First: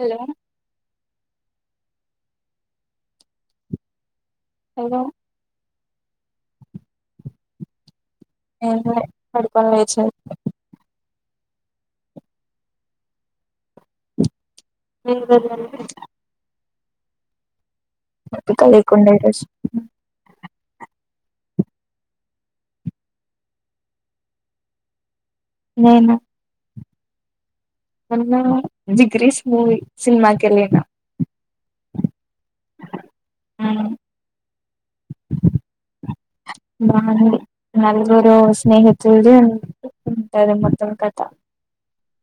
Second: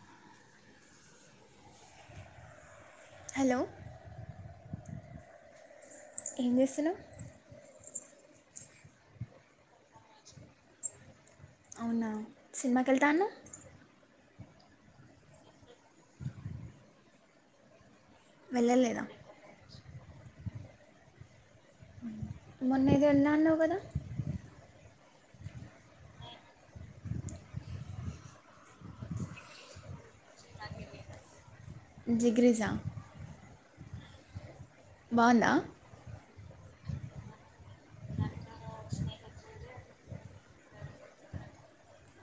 Hello hello hello ఏం చేస్తున్నావ్ ఏంలే పడుకొని లేచా ఇప్పుడే అవునా సినిమాకేళ్తా అన్నావ్ లే వెళ్లలే ఓపిక వెళ్ళలేదా లేకుండా ఈరోజు మొన్న ఏదో ఎళ్ళినా అన్నావు కదా నేనా మొన్న జిగ్రీష్ మూవి సినిమాకెళ్ళినా జిగిరిసజా ఆ బాగుందా వాణి నలుగురు స్నేహితులు ఉంటది మొత్తం కథ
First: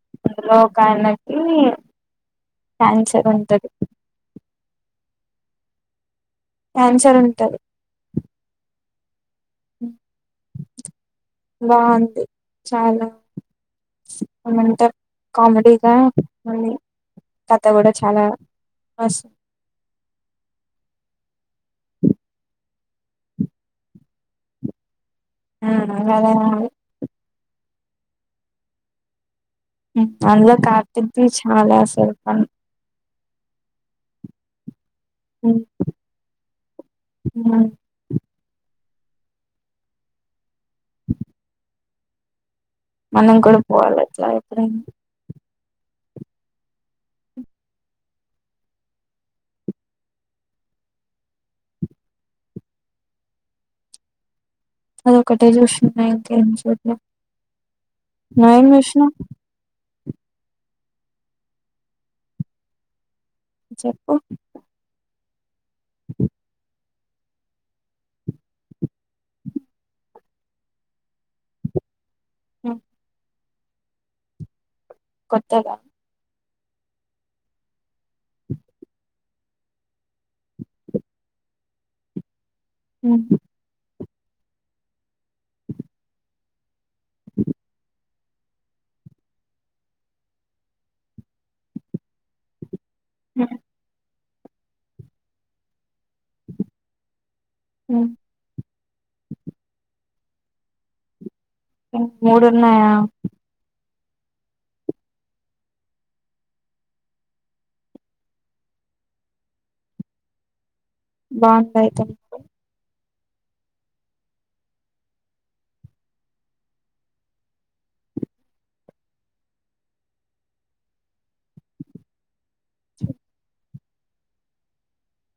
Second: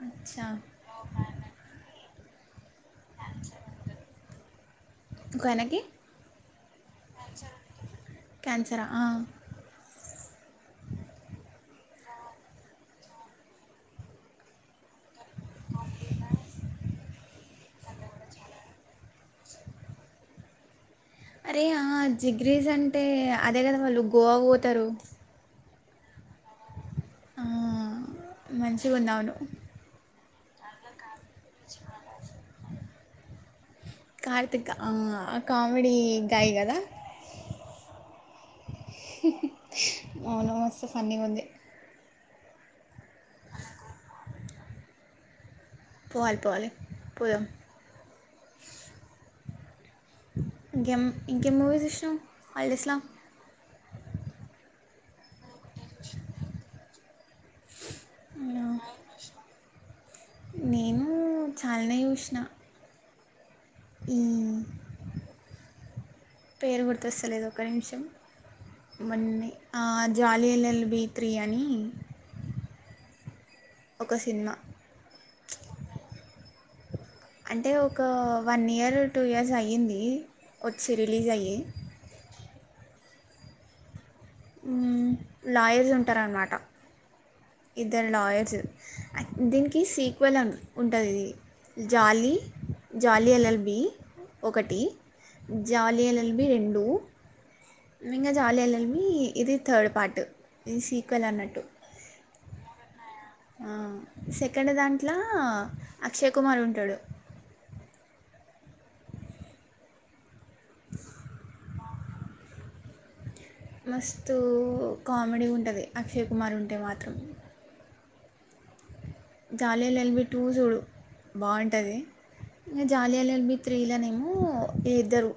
అచ్చా అందులో ఒక ఆయనకి క్యాన్సర్ ఉంటది ఒక ఆయనికి క్యాన్సర్ ఉంటది క్యాన్సరా ఆ. బాగుంది చాలా సూపర్ ఉంటది కామెడిగా మళ్ళి కథ గూడా చాలా మస్తు [inaudible] అరే ఆ జిగ్రీస్ అంటే అదే గదా వాళ్ళు గోవాకు పోతారు మ్ అదేముంది ఆ మంచిగున్నది అవును అందులో కార్తిక్ది చాలా అసలు ఫన్ కార్తిక్ అ కామెడీ గాయ్ గదా హ అవును మస్త్ ఫన్ని ఉంది మనం గూడా పోవాలా ఇట్లా ఎప్పుడెనా పోవాలే పోవాలే పోదం ఇంకేం ఇంకేం మూవీస్ చేసినవ్ హాలిడేస్లా అది ఒకటే చూస్తున్నా ఇంకేం చూడలె న మీషన్ నేను చాలానే చూసిన చెప్పు మ్ పేరు గుర్తొస్తలేదు ఒక నిమిషం మన్నే అ జాలి ఎల్ ఎల్ బి త్రి అని ఒక సినిమా కొత్తగా అంటే ఒక వన్ ఇయర్ టూ ఇయర్స్ అయ్యింది వోచి రిలీస్ అయి ఉ ఉ లాయర్స్ ఉంటారన్నమాట ఇద్దరు లాయర్స్ దీనికి సీక్వెల్ ఉంటది ఇది జాలి జాలిఎల్ఎల్బి ఒకటి జాలిఎల్ఎల్బి రెండు ఇంగా జాలీ ఎల్ ఎల్ బి ఇది థర్డ్ పార్ట్ ఇది సీక్వెల్ అన్నట్టు మూడు ఉన్నాయా అ సెకండ్ దాంట్లో అక్షయ్ కుమార్ ఉంటడు బాగుంటయి మస్తు కామెడీ ఉంటది అక్షయ్ కుమార్ ఉంటే మాత్రం జాలిఎల్ ఎల్బి టూ చూడు బాగుంటది ఇంగా జాలిఎల్ ఎల్బి త్రి ల్నేమి వీళ్ళి ఇద్దరు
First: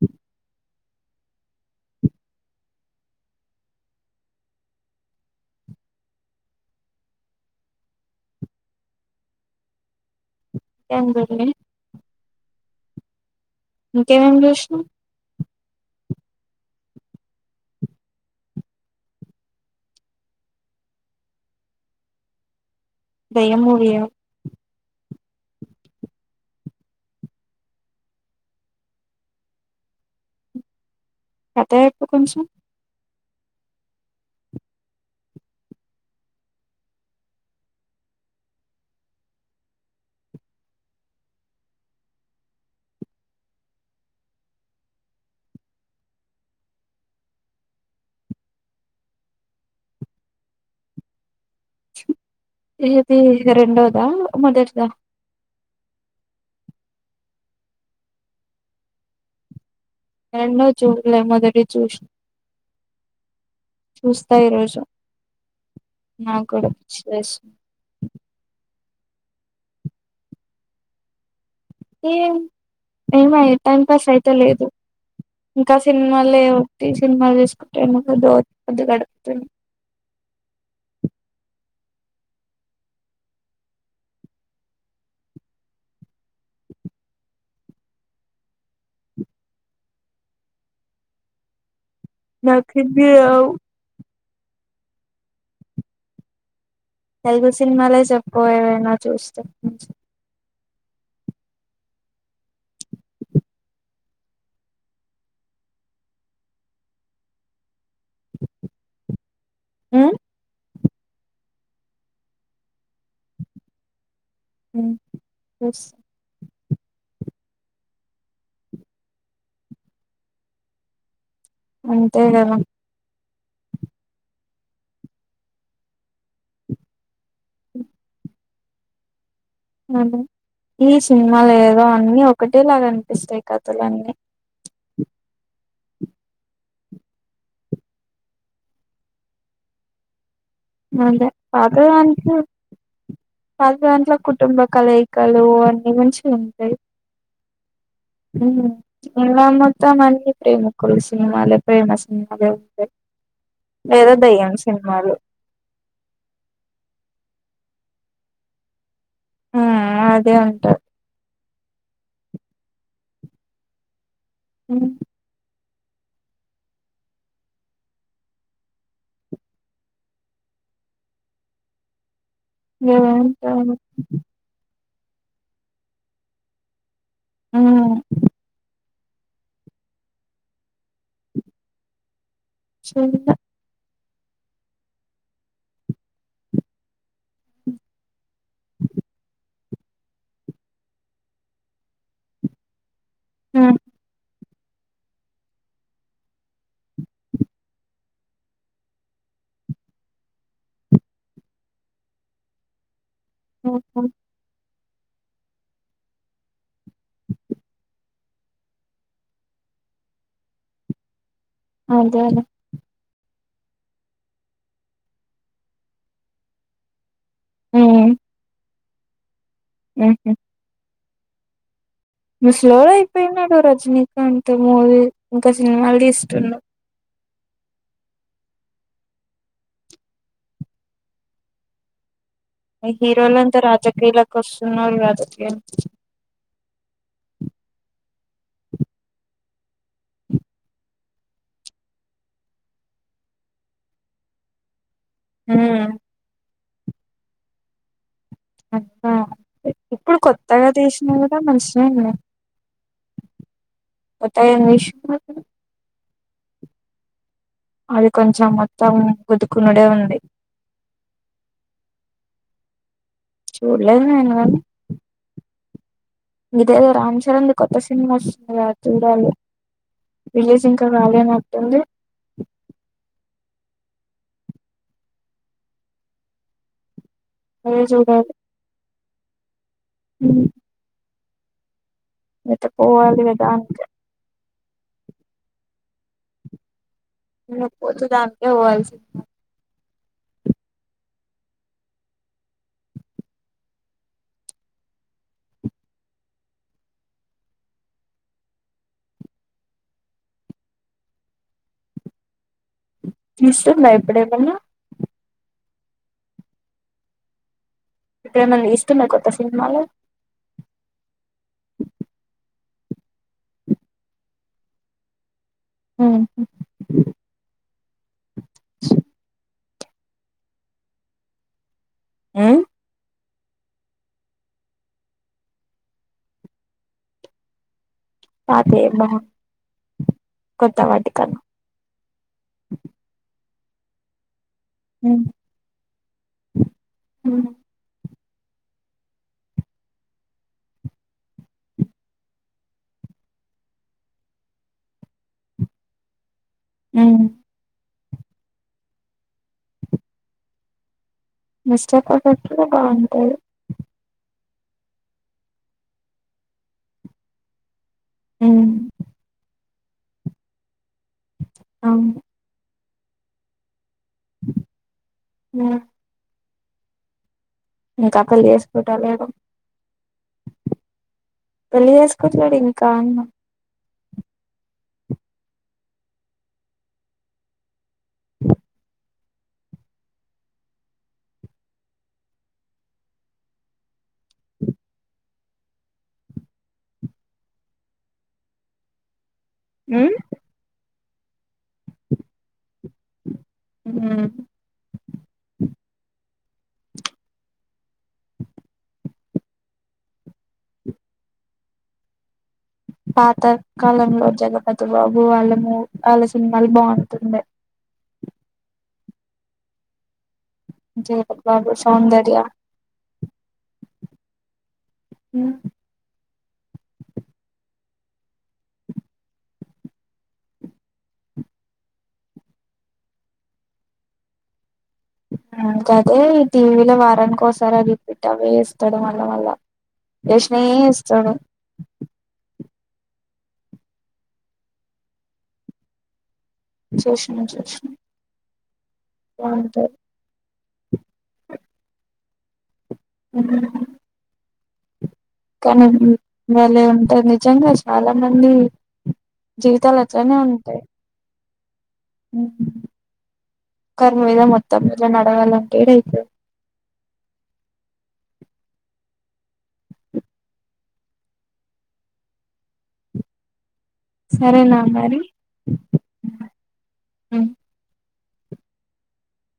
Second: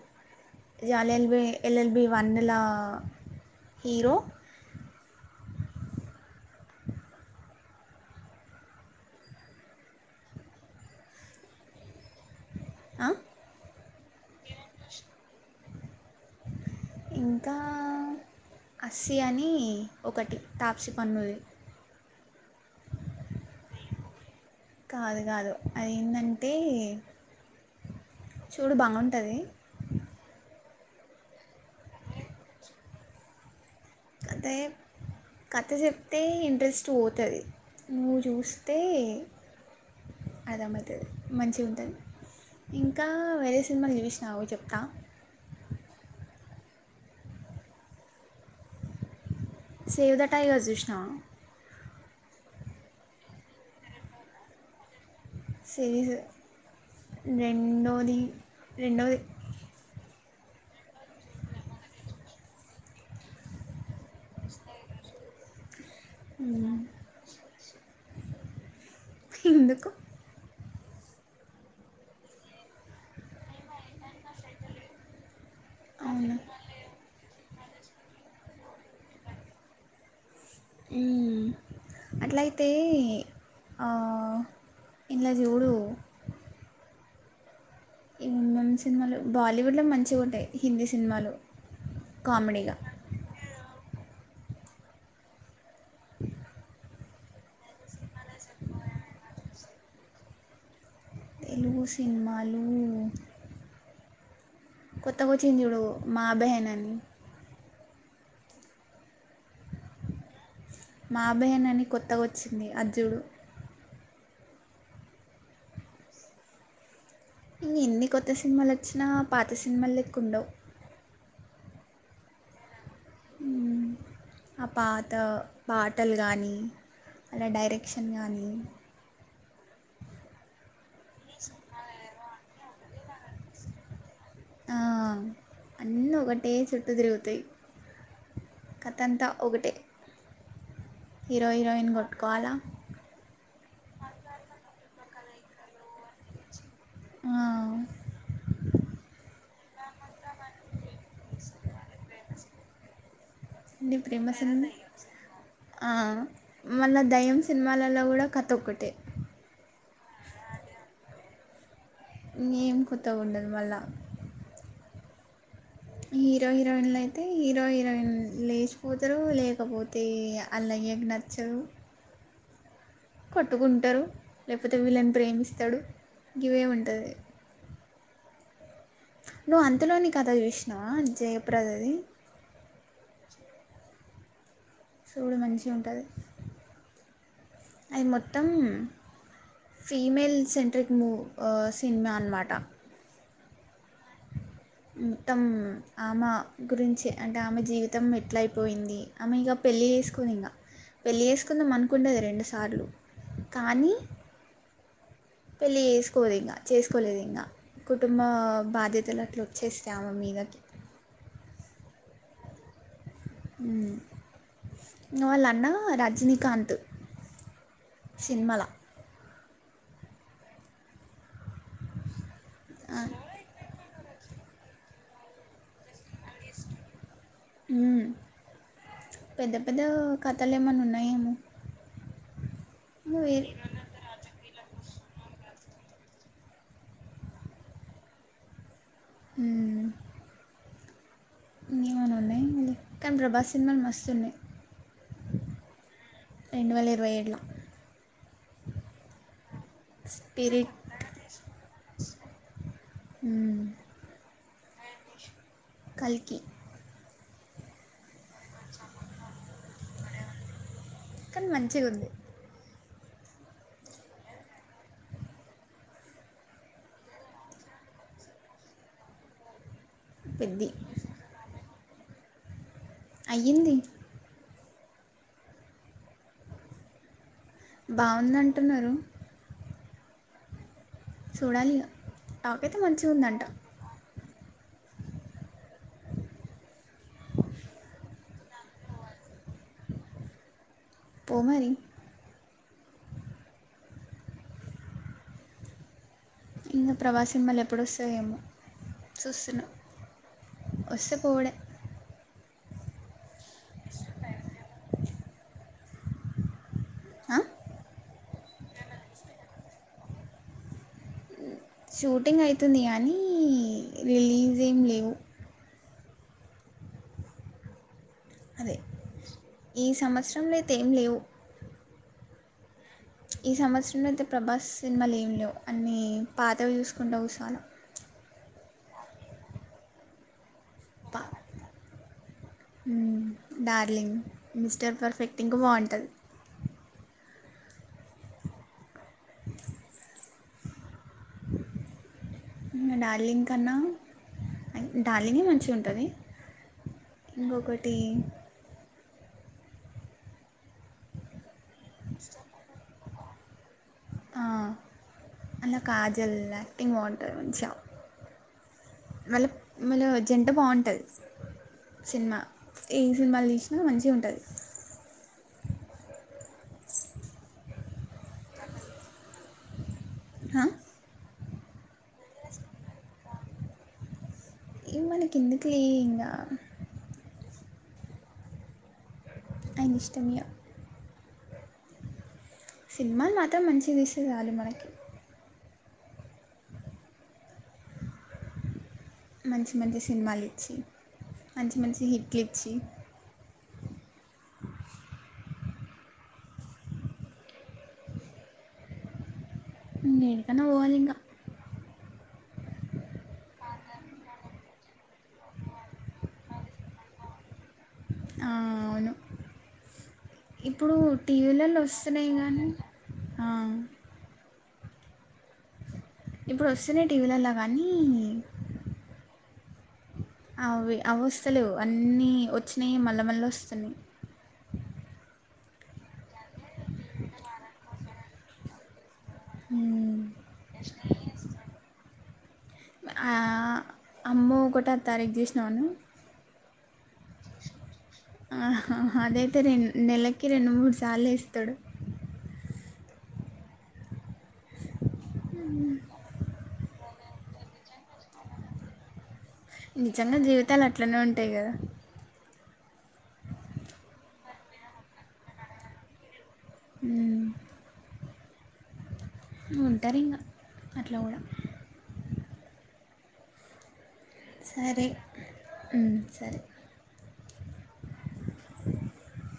జాలి ఎల్ఎల్బి ఎల్ఎల్బి వన్ ల హీరో [inaudible] ఎందడి ఆ ఇంకేమేమి చూసినవ్ ఇంకా అస్సిీ అని ఒకటి తాప్సి పన్నుది దెయ్యం మూవీ ఎం కాదు కాదు అదిేంటంటే చూడు బాగుంటది కథ చెప్పు కొంచెం అంటే కథ చెప్తే ఇంట్రెస్ట్ పోతది నువ్వు చూస్తే అర్థమౌతది మంచిగా ఉంటది ఇంకా వేరే సినిమా చూసినాగు చెప్తా సేవ్ ద టైగర్స్ చూసినవా ఏది ఇది రెండోదా మొదటిదా సరీస్ రెండోది రెండోది రెండోది చూడలే మొదటిది చూసిన చూస్తా ఈరోోజు నాక్కూడా మ్మ్. పిచ్చి లేస్తుంది ఎందుకు ఏ ఏమై టైం పాస్ అయిత లేదు ఇంకా అవునా సినిమాలే ఒకటి సినిమాలు తీసుకుంటేముంది పొద్దు గడుపుతున్న మ్ అట్లయితే అ ఏండ్లచుడు ఈమొన్న సినిమాలు బాలీవుడ్ల మంచిగుంటాయి హిందీ సినిమాలు నాకు కామెడీగా హిందీ రావు తెలుగు సినిమాలే చెప్పు ఏవైనా చూస్తే కొంచెం తెలుగు సినిమాలు కొత్తగోచ్చింది చుడు మా బెహన్ అని మ్ మా బెహన్ అని కొత్తగొచ్చింది అది చూడు మ్ చుస్ ఎన్ని కొత్త సినిమాలు వచ్చినా పాత సినిమాళ్ళేక్కఉండవు అంతే కదా మ్ ఆ పాత పాటలు కానీ అలా డైరెక్షన్ కానీ అవు ఈ సినిమాలు ఏదో అన్నిీ ఒకటేలాగా అనిపిస్తాయి కథలన్నీ అ అన్నీ ఒకటే చుట్టు తిరుగుతాయి కథంతా ఒకటే అదే హీరో హీరోయిన్ పాతదాంట్లో కొట్టుకోవాలా పాతదాంట్లో కుటుంబ కలయి కలు అన్ని మంచిగుంయి మ్ త్తమన్ని ప్రేమికులు సినిమాలే ప్రేమ సినిమాలే ఉంటాయి లేదా దయ్యం సినిమాలు అ మళ్ళా దెయ్యం సినిమాలళ్ళ కూడా కథ ఒక్కటే ఆ అదే అంట ఏం కొత్తగా ఉండదు మళ్ళా ఉ హీరో హీరోయిన్లు అయితే హీరో హీరోయిన్ లేచిపోతారు లేకపోతే అల్ల ఎగ్ నచ్చావ్ ఏవో ఉంటాయి. కట్టుకుంటారు లేకపోతే వీళ్ళని ప్రేమిస్తాడు ఇవే ఉంటది ఊ నువ్వు అంతలోని కథ చూసినావా జయప్రదది చూడ్ల సూడు మంచిగా ఉంటది అది మొత్తం ఫీమేల్ సెంట్రిక్ మూవ్ ఆ సినిమా అన్నమాట ఉ మొత్తం ఆమె గురించే అంటే ఆమె జీవితం ఎట్ల అయిపోయింది ఆమె ఇక పెళ్ళి చేసుకుని ఇంకా పెళ్ళి చేసుకుందాం అనుకున్నది రెండు సార్లు కానీ ఉమ్ పెళ్ళి చేసుకోదు ఇంకా చేసుకోలేదు ఇంకా కుటుంబ బాధ్యతలు అట్లా వచ్చేసినై ఆమె మీదకి అదేలే ఉ ఇంకా వాళ్ళ అన్న రజినీకాంత్ ఉమ్ సినిమాల ఉహు ఇంకా స్లో అయిపోయినాడు రజనీకాంత్ మూవీ ఇంకా సినిమాలు తీస్తున్నా ఉ పెద్ద పెద్ద కథలు ఏమైనా ఉన్నాయేమో ఇంక్ ఇంకా వేరే హీరోలంతా రాజకీయలాకి వస్తున్నారు రాజకీయలు ఊ ఇంకేమన్నా ఉన్నాయి మళ్లీ కానీ ప్రభాస్ సినిమాలు మస్తు ఉన్నాయి ఉ రెండు వేల ఇరవై ఏడులా అట్నా ఇప్పుడు కొత్తగా స్పిరిట్ తీసిన కదా మషినే ఉ త ఏం తీసినాడు కల్కి అది కొంచెం మొత్తం గుద్దుకున్నోడే ఉంది కానీ మంచిగా ఉంది చూడలేదు నేను గాని మీదేదో రామ్ చరణ్దిది కొత్త సినిమా వస్తుంది కద ఆది చూడాలి రిలీజ్ పెద్ది ఇంకా కాలినట్టుంది అయింది అదే బాగుంది అంటున్నారు ఉ సోడాలి ఇగ ఇంకా పోవాలి కదా అంతే ఇంకా పోతే దానికే పోవాల్సిందే పో మరి ఇంకా ప్రభాస్ సినిమాలు ఎప్పుడు వస్తాయో ఏమో చూస్తున్న వస్తే పోవుడే తీస్తుందా ఇప్పుడు ఏమైనా ఆ ఇప్పుడ ఏమన్నా చూస్తున్నారా కొత్త సినిమాలు షూటింగ్ అయితుంది కానీ రిలీజ్ ఏమి లేవు ఆ అదే ఈ సంవత్సరంలో అయితే ఏం లేవు ఆ ఈ సంవత్సరంలో అయితే ప్రభాస్ సినిమాలు ఏం లేవు అన్నీ పాతవి చూసుకుంటూ కూసోల పాతయి ఏం నా కొత్త పా వాటికాన్న డార్లింగ్ మిస్టర్ పర్ఫెక్ట్ ఇంకా బాగుంటది అ డార్లింగ్ కన్నా డార్లింగే మంచిగా ఉంటది ఇంకొకటి [inaudible] మిస్టేక్ పర్ఫెక్ట్ బాగుంటది ఆ అల్ల కాజల్ యాక్టింగ్ బాగుంటది మంచిగా మల్ల వాళ్ళ జంట బాగుంటది అవును సినిమా ఏ సినిమాలు తీసినా మంచిగా ఉంటది ఇంకా రకుల్ చేసుకుంటాలేడు హా పెళ్ళి చేసుకుంట్లేడు ఇంకాన్నా ఇ మనకి ఎందుకులే ఇంగా ఆయనిష్టం మీయ సినిమాలు మాత్రం మంచియి తీస్తే చాలు మనకి మంచి మంచి ఉమ్ సినిమాలు ఇచ్చి మంచి మంచి హిట్లు ఇచ్చి హ హ దేనికన్నా పోవ లింగ పాత కాలంలో జగపతి బాబు వాళ్ళ మూ వాళ్ళ సినిమాలు బాగుంటుండే ఆ అవును ఇప్పుడు జగపతి బాబు టీవీలలో వస్తున్నాయి సౌందర్య కానీ ఆ అ ఇప్పుడు వస్తేనే టీవీలల్ల కానీ అవి అవి వస్తలేవు అన్నీ వచ్చినాయి మళ్ళా మళ్ళ వస్తున్నాయి ఇంకదే టీవీల వారానికోసారా రిపీట్ అవే ఎస్తాడు మ ల్ల ఉమ్. ఎషినయే ఎస్తడు ఆ అమ్మో ఒకటో తారీక్ చూసినావాను మంచి వచ్చినాయి ఆ అదైతే రెం నెలకి రెండు మూడు సార్ల ఎస్తడు అఓహ కానీ బలే ఉంటాది నిజంగా చాలా మంది జీవితాలు అట్లానే ఉంటాయి టె కదా ఒకరి మీద మొత్తం రోజ నడవాలంటే ఏడైతది ఆ ఉంటరు ఇంగా అట్లా కూడా సరేనా సరే మరి ఉమ్, సరే ఉమ్ [inaudible]